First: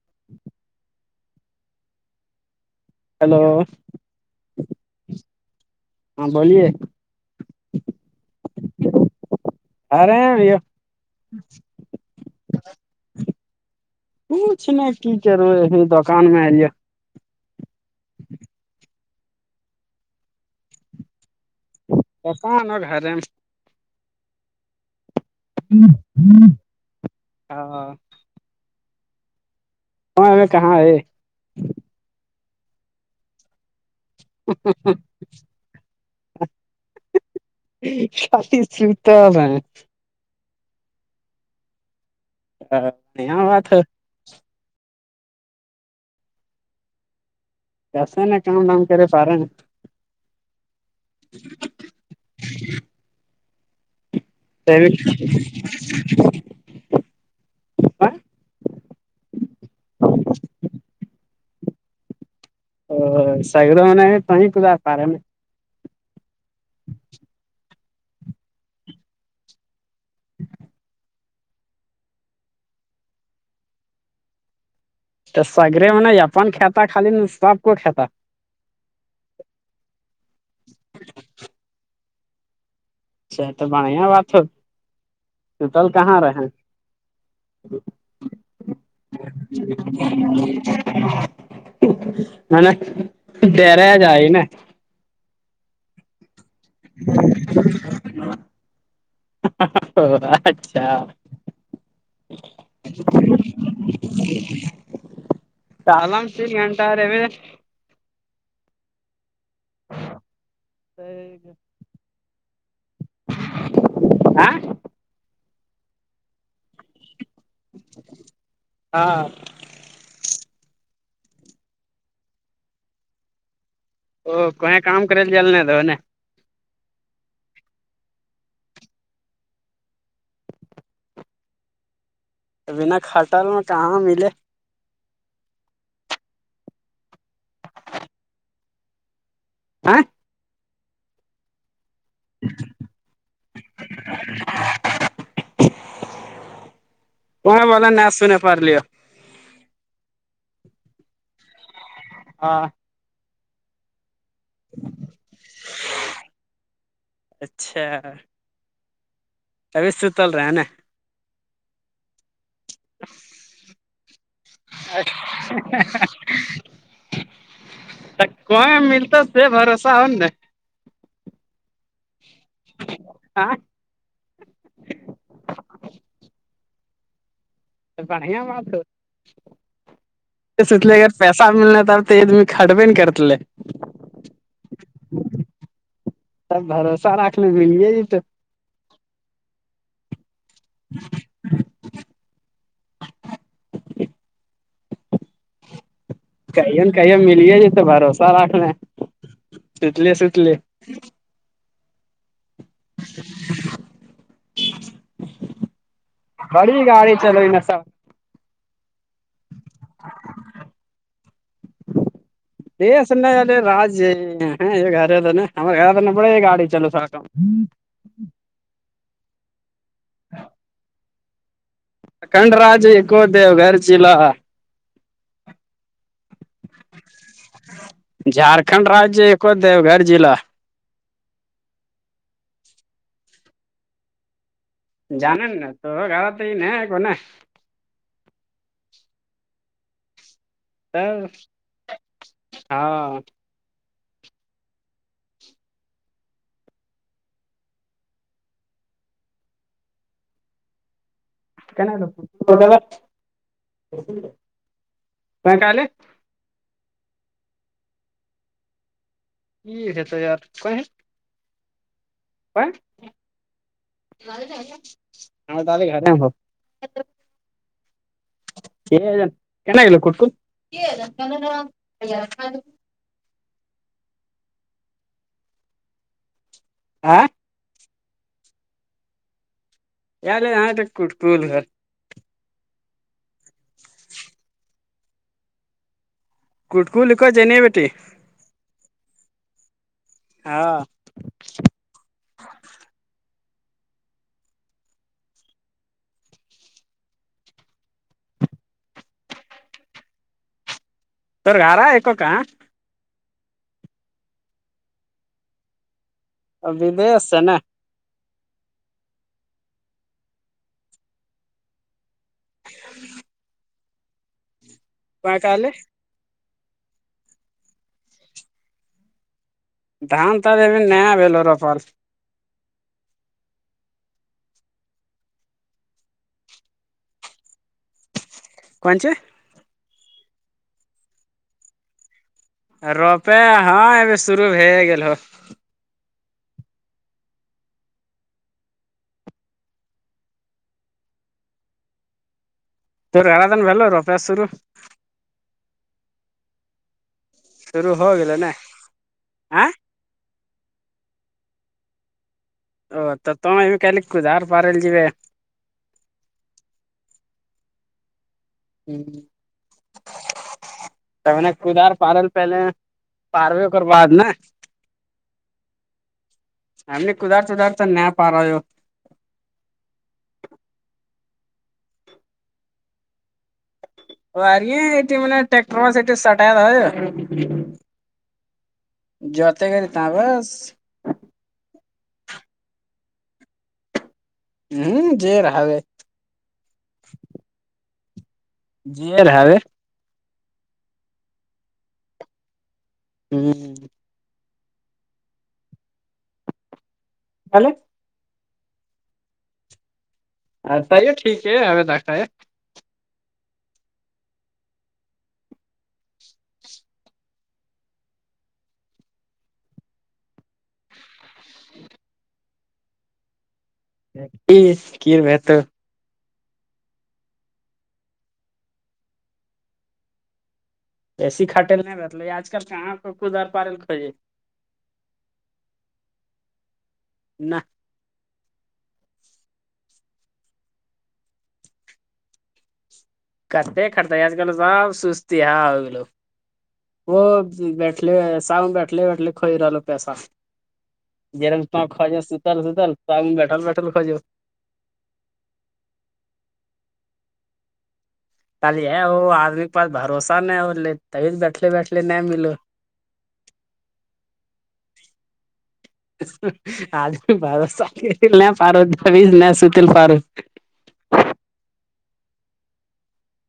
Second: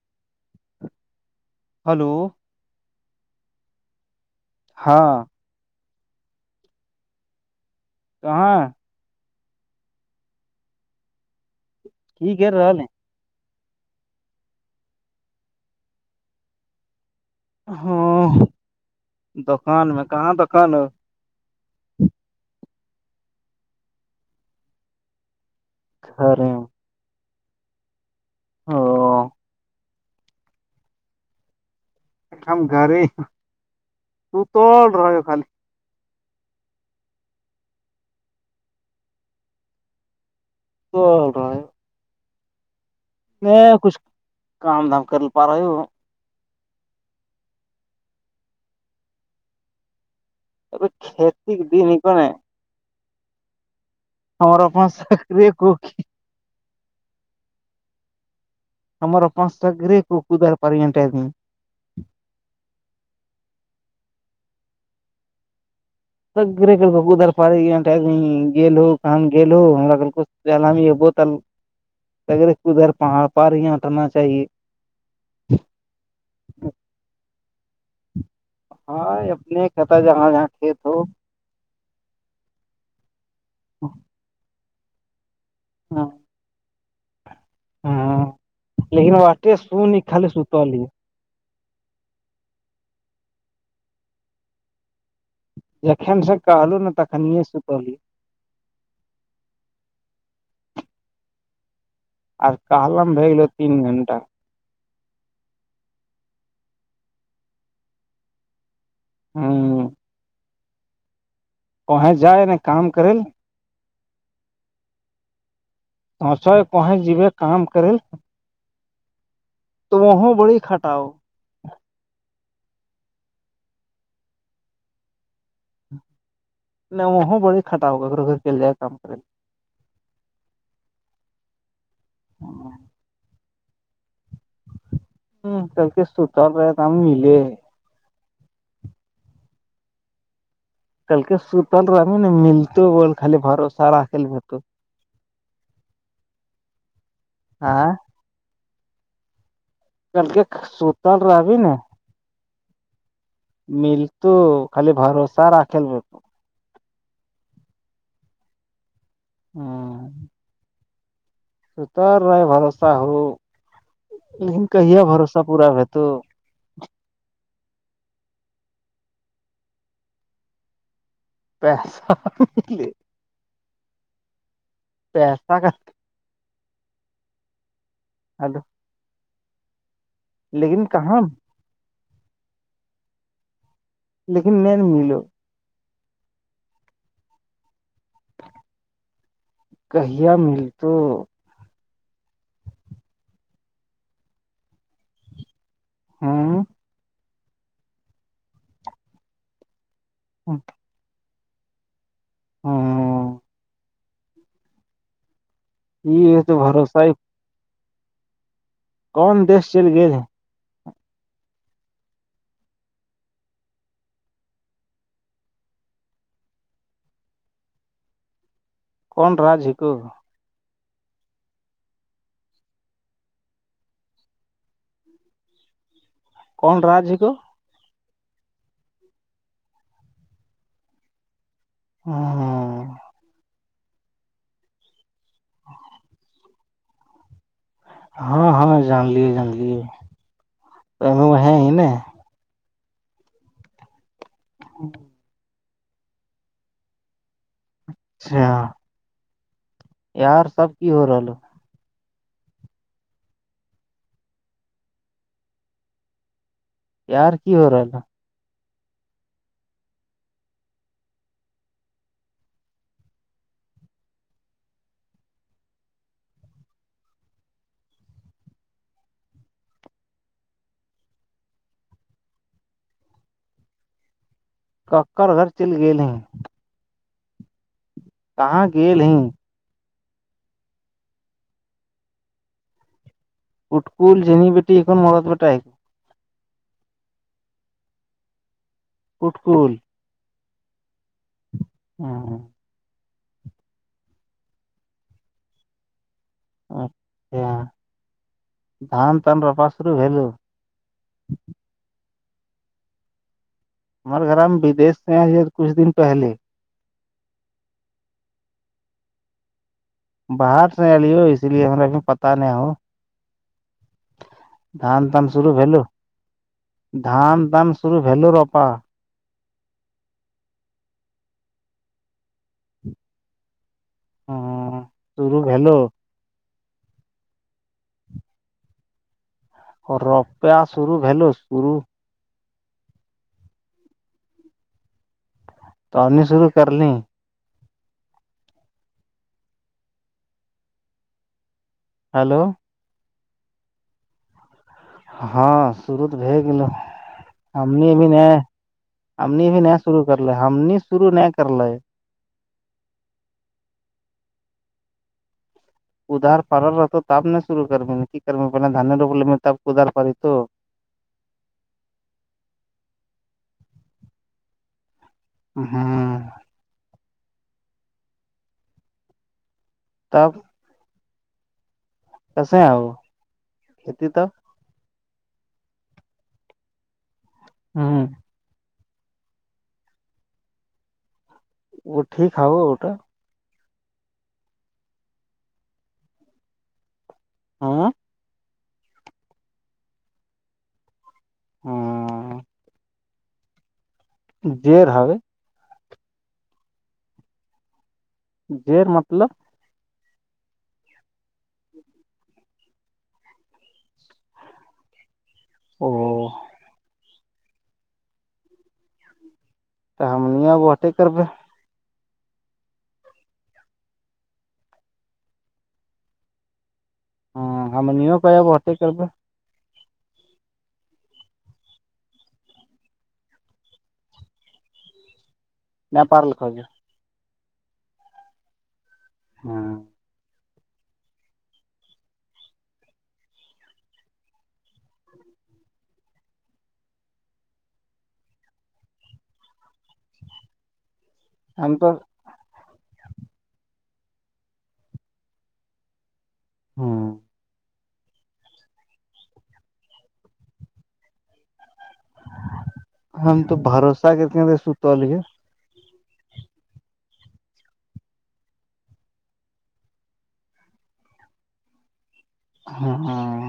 [unintelligible] hello hello ہاں ہاں بولیے کہاں ارے بو ٹھیک ہے رہا ہیں کوچھنے کی کرے ا دکان میں آے ہاں دکان میں کہاں دکان ہے توپان ہو گھر میں گھر ہاں او وہاں ہمیں کہاں ہے ایک کم گھری ستول رہو خالی شادی سلتا [unintelligible] ہاں نہیں میں کچھ کام دھام کر ل پا رہا ہ کیسے نا کام وام کرے پا رہے ہیں ا کتی دین کونے ہمم آ پچ سکری کوک ہممر پانچ سا گرے کوکودار پٹ ا سڑ ہونے ہے تویں کد آ پ رہے میں سگرے کل بک ادر پار ہو کہم گ ہو یہ بوتل اگر کدھر پار پاریاٹرنا چاہیے تو سگرے میں نہیں اپن کھتا خالی سب کو کھتا ہاں اپنے کہ تھا جہاں جہاں کھیت ہو اچھا تو بڑھیا بات ہو ستل کہاں رہے [unintelligible] م نے ڈر جئی ن جخن سے کہلو نا تخنیے ستلی اچھا اور کالم بھی گو تین گھٹہ سالام سے گنٹ رے م ہوں [unintelligible] کویں جائے ن کام کرےل [unintelligible] توچو کو ہیں جیے کام ہاں تو وہ بڑی خٹاؤ ا کہیں کام کرے ل جائےلے ن رہ ہو نے نہ وہ بڑے کٹا ہوا گ گھر کےل جائے کام کرے ل ہاں بنا ہٹل میں کہاں ملے ہ کل کے ستر رہے تو ہم ملے آ کلک سپ ر ن ملت وہ خال بھرو سارال بتو وہ بت ن سونے پارل کل کے سوتل رابی نا ہاں ملت خال بھروسہ را کےل بو اچھا سوس ستلرا آ نا ست رہے بھروسہ ہو لیکن کہہیا بھروسہ پورا ہو تو کون ملتا سے بھروسہ ہوا [unintelligible] ہا کیا ہلو بڑھیاپ سچ لیکن ا کہاں پیسہ بھی ملنا تھا تھ تم خٹبین کرتا ل لیکن نہیں ملو سب بھروسہ رکھنے ملے ج تو کہیا مل تو [unintelligible] ہوں کیے ن کہیے ملے جتے بھروسہ رکھنا ستلیے ست لی ہاںاں یہ تو بڑی بھروسہ ہی گاڑی چل رہی ن سب کون دیش چل گ [unintelligible] یہ س ن را ہے یہ گھر دنے ہم گھر دنے پڑ یہ گاڑی چلو سکم کون راج ہے کوو ا کنڈ رج کوو دیو گھر چیلا کون راج ہے کو جھارکھنڈ رجیہ ایک دیوگڑ جضع ہاں جین نا تو گاڑاات ہی ن کون ہاں ہاں جان لیے جان لیے ا تو ہے ہی نا ہاں [unintelligible] اچھا ار سب کی ہو رہ ہو [unintelligible] یار کی ہو رہا ہے ٹھیک ہے تو یار کوئی [unintelligible] [unintelligible] چینگل کٹک کککر گھر چل گئے ہیں آ کہاں گیل نہیں [unintelligible] اٹکول جیننی بیٹی ان مغد بیٹا ہے کٹ کو ل کو ج نہیں بیٹے اٹکول ہاں ہاں ہاں اچھا دان تان بپا شرو ہےو پارا آکو کاا ہمارے گھر ہم بدی سے ہیں کچھ دن پہلے ودیس سے نا باہر سے آی ہو اس لیے ہمیں بھی پتا نہ ہو [unintelligible] دھان تان شروعو دھان تان شروو روپا دھان ت اب نیا ہے روپر ہاں ہاں تو رو بلو کون سےی روپیہ سرو بلو سرو روپے ہاں اب شرو ہو گ ہو تو آنی شرو کر لیں ہلو توور گاراادن بولور ابسر ہاں شروع تو بھی گو ا ا بھی نہیں ا بھی نہیں شرو کرلے ہمنی شرو نہیں کرلے او توم ا بھی کلے کدار پہارل جیے ادھار پڑل رہ تو تب نہیں شرو کر کی کر پہلے دانے روپ ل تب ادھار پڑ تو تو میں نے کدار پارل پہلے پاروےر بعد نا ہاں ہم نے کدار تودار تو نہ پا رہا ہو تب کیسے ہیں آ وہ کھیتی تو اری یہ م میں ٹیکٹر بس سٹایا تھا ہاں جتے کر تھا بس وہ ٹھیک ہے وہ وہٹا ہوں ج رہاو ہے ہاں جیر ہے ہاں ہوں دیر ہو الے جیر مطلب اھائیے ٹھیک ہے ا دھا ہے او تو ہم نہیںگ ہٹیک کربے [unintelligible] کی بت ہاں ہم نہیں کا ب ہوتے کرب ایسی کٹےل نہیں بٹلے آج کل کہ کو کوود آر پارل کوجیے نپار لکھے [unintelligible] ہاں کتےتے کھتا آج کل سب سستی ہاں ہوگو وہ بیٹھل ساام میں بیٹھلے بیٹھل کوئی رہو پیسہ جیا تم خج ج ستل ستل تو آ ب بیٹال بیٹا خج جا ہاں کل یہ وہ آدمی کے پاس بھروسہ نہیں ہو رہے تبھی بیٹھلے بیٹھلے نہیں ملو ہم تو بھروسہ کرتےے سو تو لی ہے آج بھی بارا سل ن فاروت دز ن ستی فاروک ہاں ہاں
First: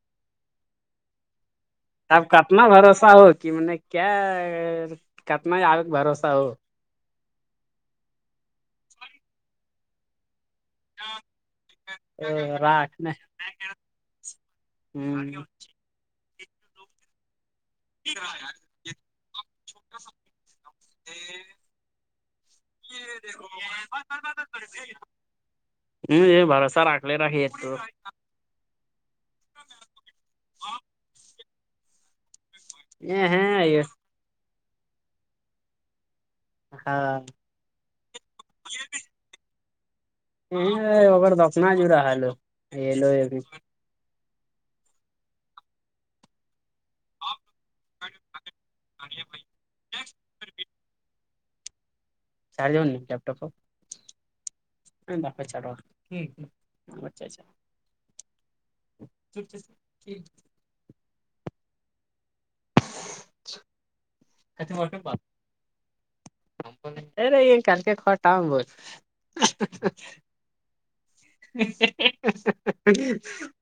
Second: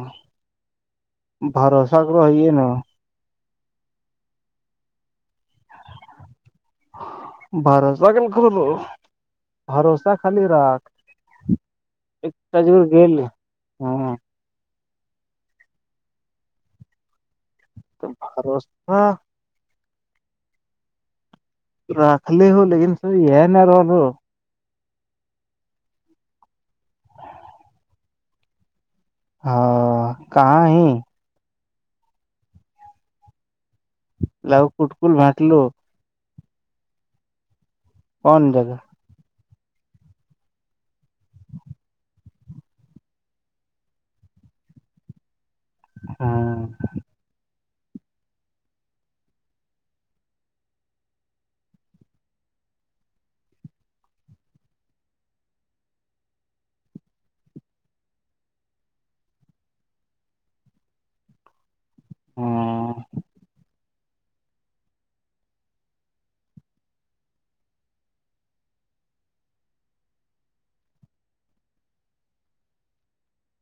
بارت آب کتنا بھروسہ ہو کہ م نے کیا کتنا آپ بھروسہ ہو بھروس لغل گولو بھروسہ خالی رااک ایکٹ جور گل ہاں ہوں تو بھروسہ [unintelligible] رکھ لی ہو لیکن سر یہ نہ رولو ہ یہ بھرسا رکھلی را ہی تو ہاں کہاں ہی یہ ہاں آ لاگ کٹ کل بھٹ لو ہاں کون جگہ ا اگر دفنا جو رہا ح لو یہ لو بھی ہاں آپ بھائی چارجن نہیں ل لیپٹپپ د پ چاٹوا اچھا اچھا ا جٹھیک ہاں [unintelligible] کھی مٹ بات رے یہن کل کے کٹاؤ بت [unintelligible]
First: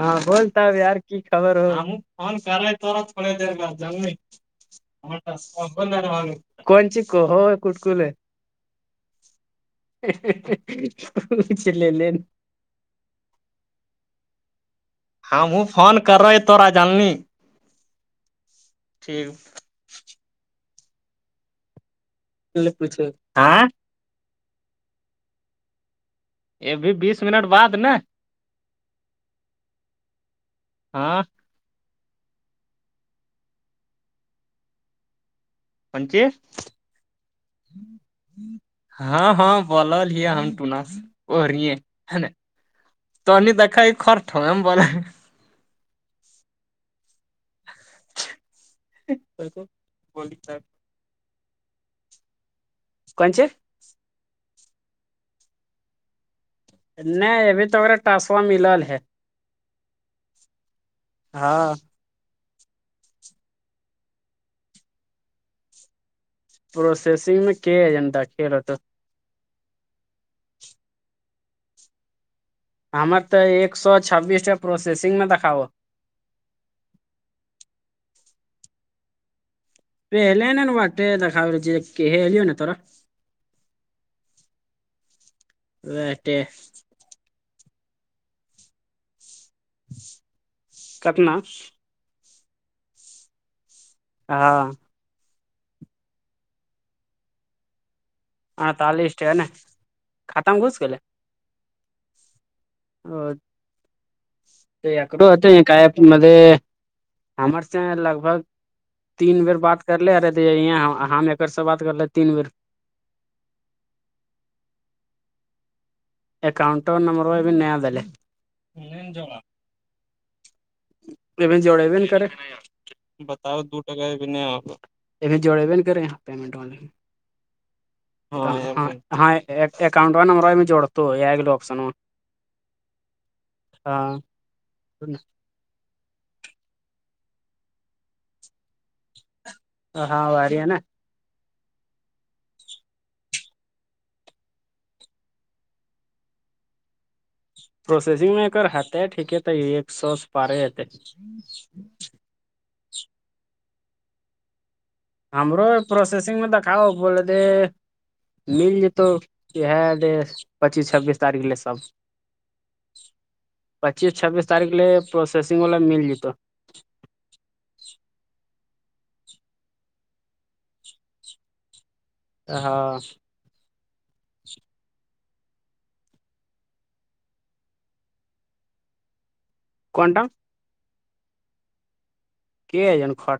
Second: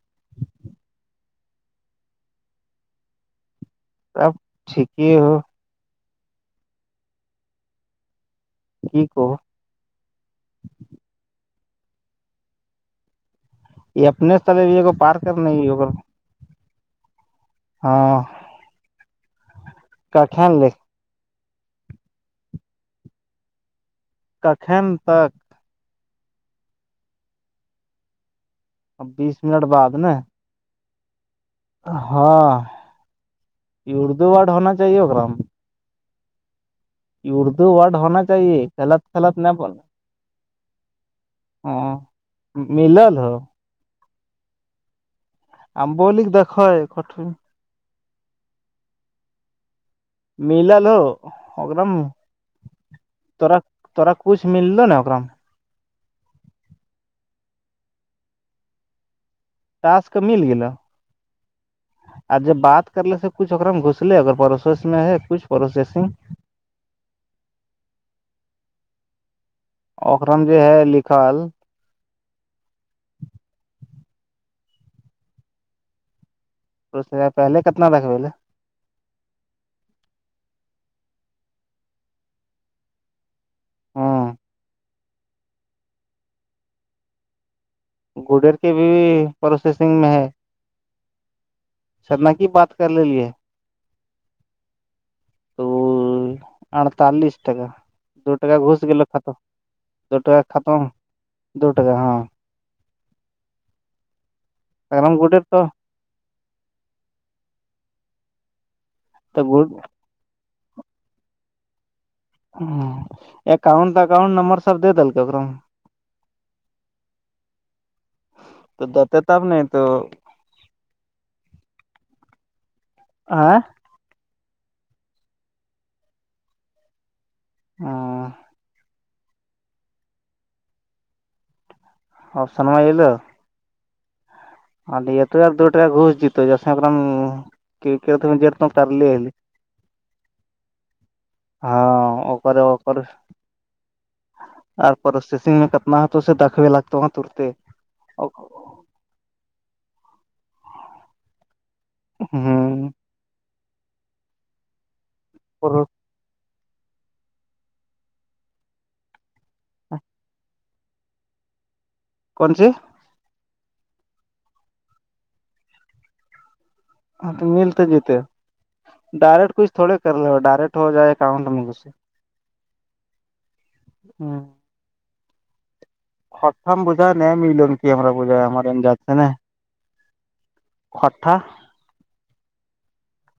ہاں بولتاب یار کی خبر ہو ہم ف کر رہے تھور تھڑے د گا اب ٹھیک ہی ہو کون چ کو ہو کٹ کلے ج کوو چ لے لےین یہ اپنے سےلب یہ کو پار ہم کرنے ہی ہوگ فون کر رہے تورا جانلی ہاں ٹھیک کا خھیل لے پوچھے ہاں کخن تک یہ بھیھی بیس منٹ بعد نا ا بیس منٹ بعد ن ہاں ہاں اردو ورڈ ہونا چاہیے اکا میں پنچی اردو ورڈ ہونا چاہیے غلط ہاں غلط نہ ہاں بولنا بول ہی ہم پٹناس وہ رہی ہے ہاں ہے نا ملل ہو تو نہیں دیکھا خرٹ ہوم بول امبولک دھو کٹون بال کو ملا لو ا دم کونچ تورا تورا کچھ مللو نا اام میں نہیں ابھی تو اا ٹاسوا ملل ہے تاس کا مل گ ہاں آ جوب بات کرلے سے کچھ اا گھسلے اگر پروس میں ہے کچھ پروسسنگ پروسسنگ میں کیا ہے ج کھیلو تو اکرم جو ہے لکھل ہمر تو ایک سو چھبیس ٹ پروسیسگ میں دکھاو پ پہلے کتنا دکھوی لے پہل ناٹے د خا ج ل ہو ن ترا وٹے گوڈر کے بھی پروسیسنگ میں ہے کتنا سرنا کی بات کر لی ہے ہاں اڑتالیس ٹکا دو ٹکا گھس گو ختم دو ٹکا ختم دو ٹکا ہاں ا ا کررو تو ک [unintelligible] ہم ایکر سے بات کر رہے تین بیر ہ اکاؤنٹ اکاؤنٹ نمبر سب دے دلک اا میں [unintelligible] ا بھی جوڑ ا بھی نہیں کرے بتاؤ د جوڑے بھی کریں پٹ ہ ہاں ہاں ااؤنٹ والا نمبر ہے میں جوڑتا تو یہ گگلے آپشن وہ آپشن میںلو ہاں ااںے یہ توار دو ٹا گھس جت جسے ا ت کرلیے ہاں و رہ ہے نا ہاں اور پروسیسنگ میں کتنا ہے تو اسے دکھوے لگتے ہیں ترتے [unintelligible] ہاں ہمرو پروسسگ میں د کا ہو بولے تھ مل جاتا یہ ہے پچیس چھبیس تاریخ لے سب کون سی پچیس چھبیس تاریخ لیے پروسیسنگ والا مل جتا ہاں تو ملتے جتے ڈائریکٹ کچھ تھوڑے کر لو ڈائریکٹ ہو جائے اکاؤنٹ میں کھ سے ہاں ہاں [unintelligible] [unintelligible] [unintelligible] [unintelligible]